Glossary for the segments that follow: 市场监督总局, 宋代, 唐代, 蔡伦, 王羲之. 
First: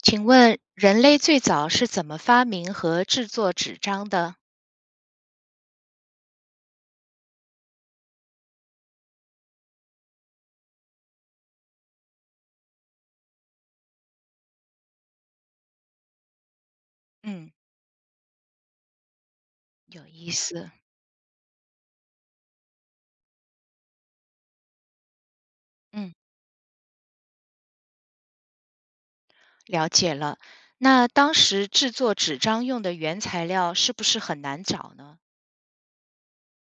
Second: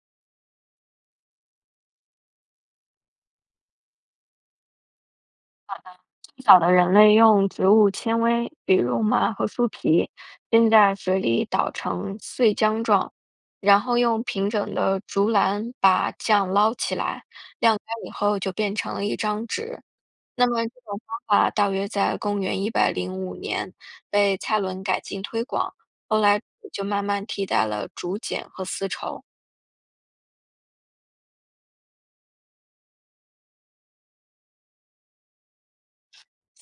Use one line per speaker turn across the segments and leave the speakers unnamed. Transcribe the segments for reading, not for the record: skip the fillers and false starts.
请问人类最早是怎么发明和制作纸张的？
不少的人类用植物纤维，比如麻和树皮，浸在水里捣成碎浆状，然后用平整的竹篮把酱捞起来，
嗯，
晾干以后就变成了一张纸。
有意
那么这
思。
种方法大约在公元105年被蔡伦改进推广，
嗯，
后来就慢慢替代了竹简和丝绸。
了解了。那当时制作纸张用的原材料是不是很难找呢？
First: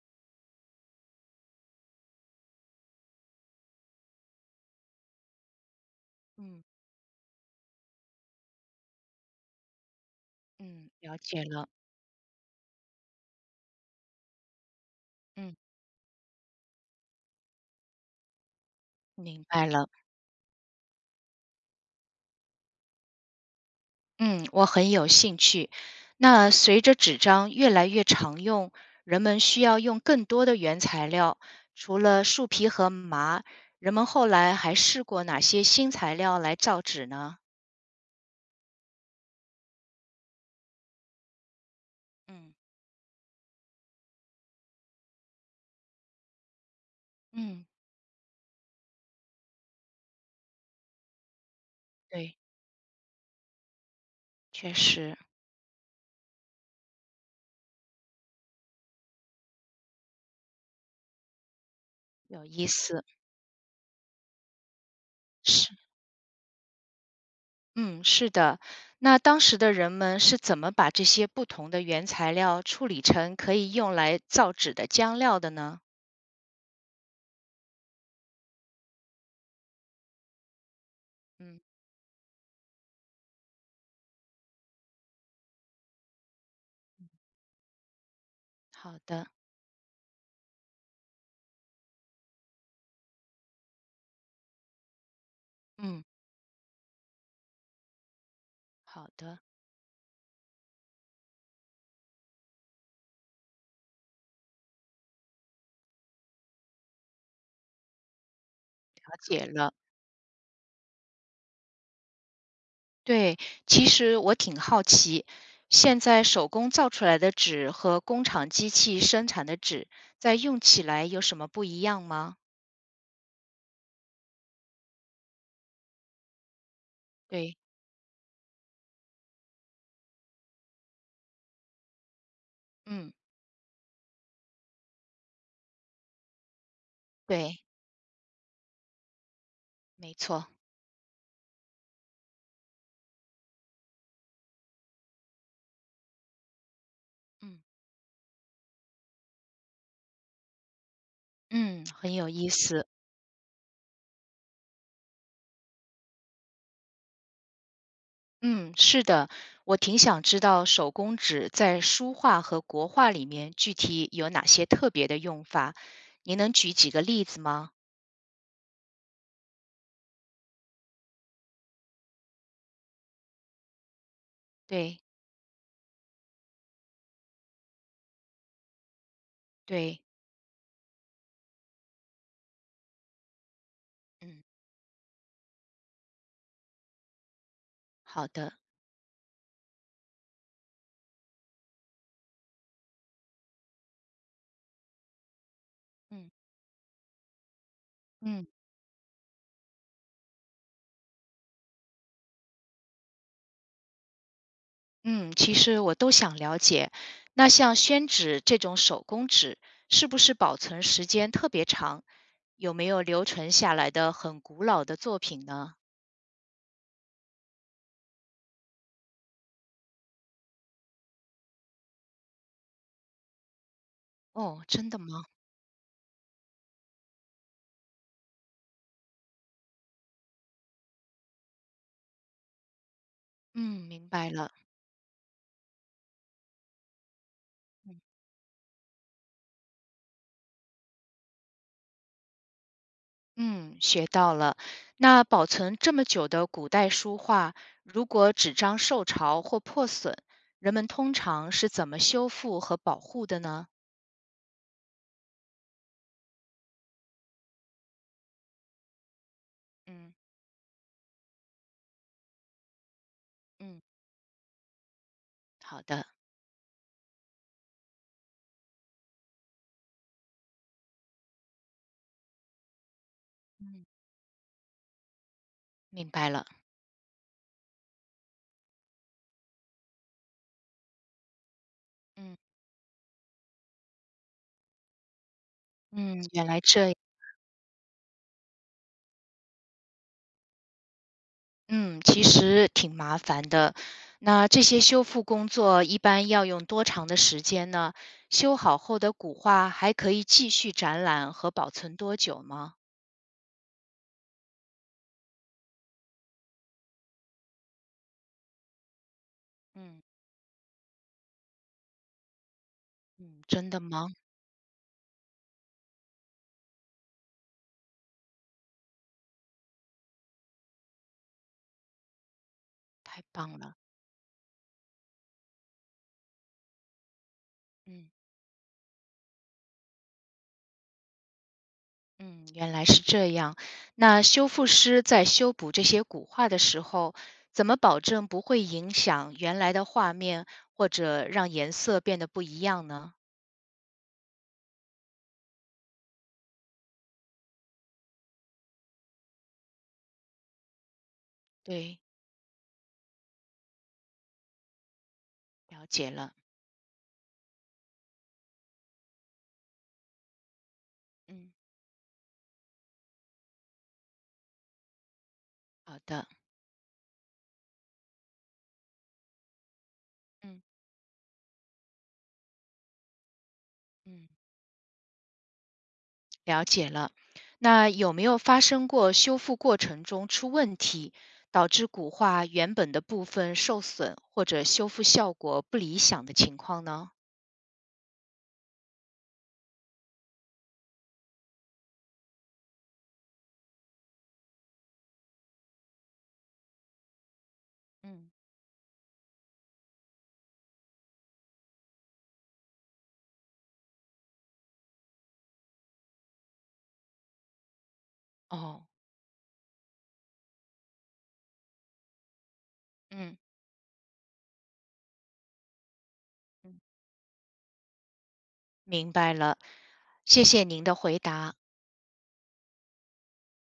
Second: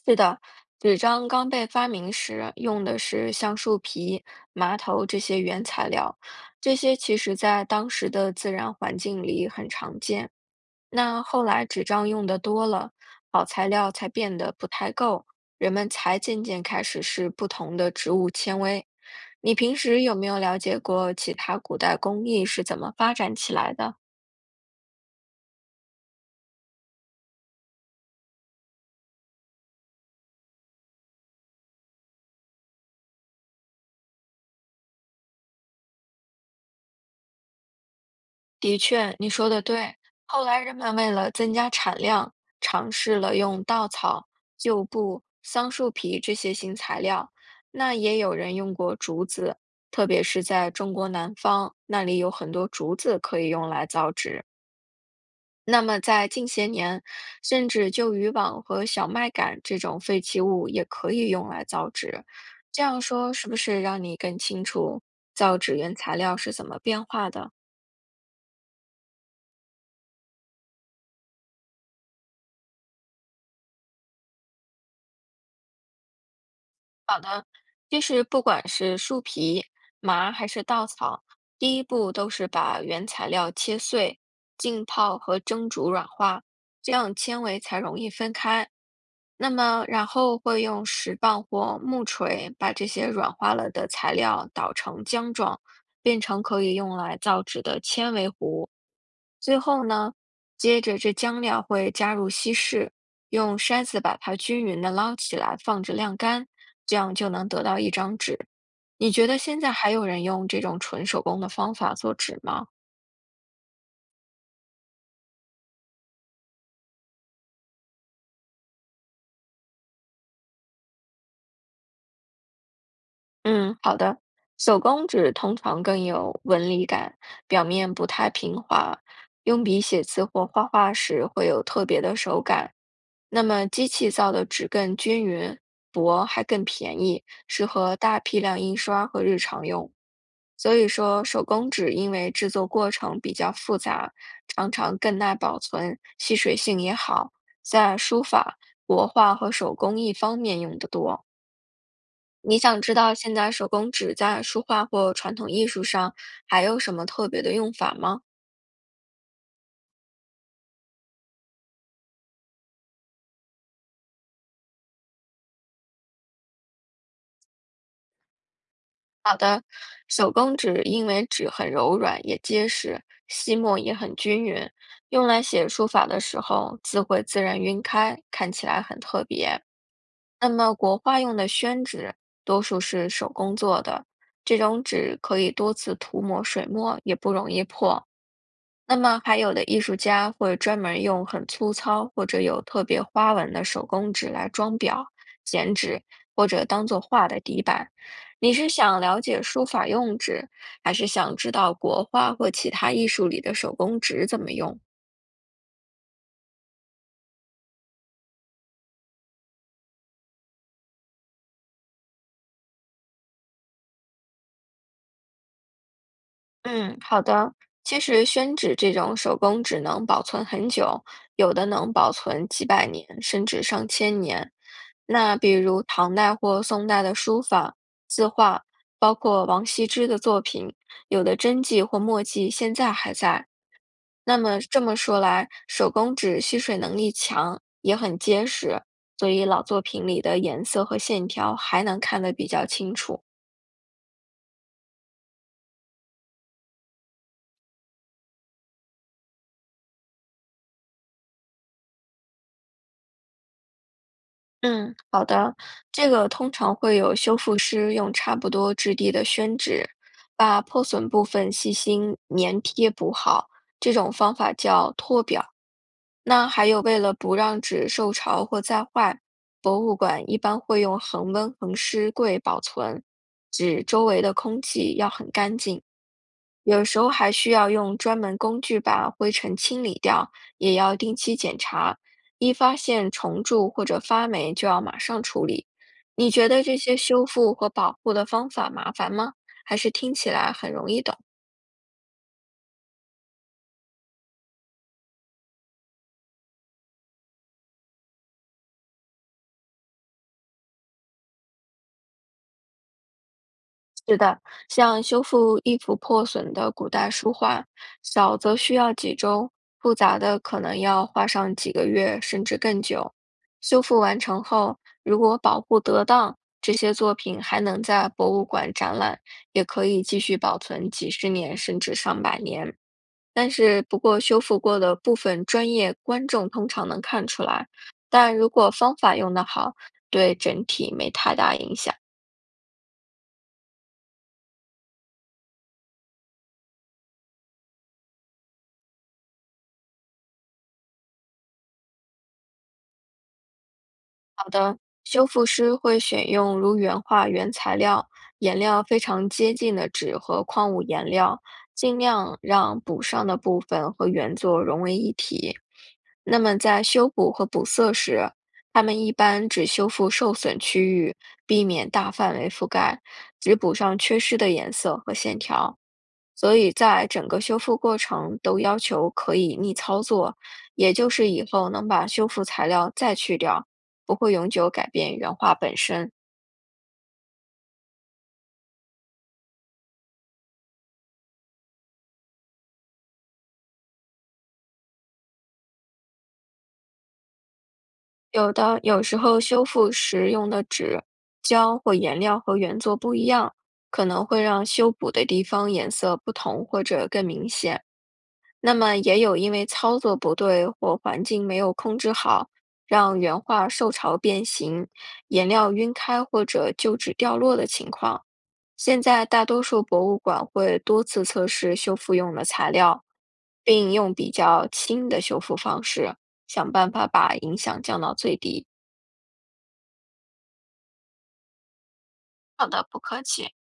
是的，纸张刚被发明时用的是橡树皮、麻头这些原材料，
嗯
这些其实在当时的自然环境里很常见。
嗯，了
那后
解
来
了。
纸张用的多了，好材料才变得不太够，
嗯，
人们才渐渐开始试不同的植物纤维。
明
你
白
平
了。
时有没有了解过其他古代工艺是怎么发展起来的？
嗯，我很有兴趣。那随着纸张越来越常用，人们需要用更多的原材料，除了树皮和麻，人们后来还试过哪些新材料来造纸呢？
的确，你说的对。后来人们为了增加产量，
嗯。
尝试了用稻草、旧布、桑树皮这些新材料。
嗯，
那也有人用过竹子，特别是在中国南方，那里有
对，
很多竹子可以用来造纸。
确实
那么在近些年，甚至旧渔网和小麦秆这种废弃物也可以用来造纸。
有意
这样
思，
说是不是让你更清楚造
是，
纸原材料是怎么变化的？
嗯，是的。那当时的人们是怎么把这些不同的原材料处理成可以用来造纸的浆料的呢？
其实不管是树皮、麻还是稻草，
嗯，
第一步都是把原材料切碎、浸泡和蒸煮软化，这样纤维才容易分开。
好的，
那么，然后会用石棒或木锤把这些软化了的材料捣成浆状，
嗯，
变成可以用来造纸的纤维糊。
好的，了
最后呢，接着这浆料会加入稀释，用筛子把它均匀的捞起来，放置晾干，这样就能得到一张纸。你觉得
解
现
了。
在还有人用这种纯手工的方法做纸吗？
对，其实我挺好奇，现在手工造出来的纸和工厂机器生产的纸，在用起来有什么不一样吗？
嗯，好的。手工纸通常更有纹理感，
对，
表面不太平滑，用笔写字或画画时会有特别的手感。
嗯，
那么机器造的纸更均匀、薄，还更便宜，
对，
适合大批量印刷和日常用。
没错，
所以说，手工纸因为制作过程比较复杂，常常更耐保存，吸水性也好，
嗯
在书法、国画和手工艺方面用得多。
嗯，很有意
你想
思。
知道现在手工纸在书画或传统艺术上还有什么特别的用法吗？
嗯，是的，我挺想知道手工纸在书画和国画里面具体有哪些特别的用法，您能举几个例子吗？
手工纸因为纸很柔软也结实，吸墨也很均匀，
对
用来写书法的时候，字会自然晕开，看起来很特别。
对，
那么国画用的宣纸多数是手工做的，
嗯，
这种纸可以多次涂抹水墨，也不容易破。
好的，
那么还有的艺术家会专门用很粗糙或者有特别花纹的手工纸来装裱、剪纸，
嗯
或者当做画的底板。
嗯
你是想了解书法用纸，还是想知道国画或其他艺术里的手工纸怎么用？
嗯，其实我都想了解。那像宣纸这种手工纸，是不是保存时间特别长？有没有留存下来的很古老的作品呢？
嗯，好的。其实宣纸这种手工纸能保存很久，有的能保存几百年甚至上千年。
哦，真的吗？
那比如唐代或宋代的书法、字画，包括王羲之的作品，有的真迹或墨迹现在还在。
嗯，明白
那
了。
么这么说来，手工纸吸水能力强，
嗯
也很结实，所以老作品里的颜色和线条还能看得比较清楚。
嗯，学到了。那保存这么久的古代书画，如果纸张受潮或破损，人们通常是怎么修复和保护的呢？
嗯，好的。这个通常会有修复师用差不多质地的宣纸，
嗯
把破损部分细心粘贴补好。
嗯，
这种方法叫脱表。
好的，
那还有，为了不让纸受潮或再坏，博物馆一般会用恒温恒湿柜保存，纸
嗯，
周围的空气要很干净。
明白了。
有时候还需要用专门工具把灰尘清理掉，也要定期检查。
嗯
一发现虫蛀或者发霉，就要马上处理。
嗯，
你
原
觉
来
得这
这样，
些修复和保护的方法麻烦吗？还是听起来很容易懂？
嗯，其实挺麻烦的。那这些修复工作一般要用多长的时间呢？修好后的古画还可以继续展览和保存多久吗？
是的，像修复一幅破损的古代书画，小则需要几周，复
嗯
杂的可能要花上几个月甚至更久。
嗯，真的
修复
吗？
完成后，如果保护得当，这些作品还能在博物馆展览，也可以继续保存几十年甚至上百年。
太
但
棒了，
是，不过修复过的部分，专业观众通常能看出来。
嗯。
但如果方法用得好，对整体没太大影响。
嗯，原来是这样。那修复师在修补这些古画的时候，怎么保证不会影响原来的画面，或者让颜色变得不一样呢？
修复师会选用如原画原材料、颜料非常接近的纸和矿物颜料，
对，
尽量让补上的部分和原作融为一体。
了解了。
那么在修补和补色时，他们一般只修复受损区域，
嗯，
避免大范围覆盖，只补上缺失的颜色和线条。
好的。
所以在整个修复过程都要求可以逆操作，
嗯
也就是以后能把修复材料再去掉，不
嗯，
会永久改变原画本身。
了解了。那有没有发生过修复过程中出问题，导致古画原本的部分受损，或者修复效果不理想的情况呢？
有的有时候修复时用的纸、胶或颜料和原作不一样，可能会让修补的地方颜色不同或者更明显。
嗯，
那么也有因为操作不对或环境没有控制好，让原画受潮变形、颜料晕开或者旧纸掉落的情况。
哦，
现在大多数博物馆会多次测试修复用的材料，
嗯
并用比较轻的修复方式，想
嗯。
办法把影响降到最低。
明白了，谢谢您的回答。
好的，不客气。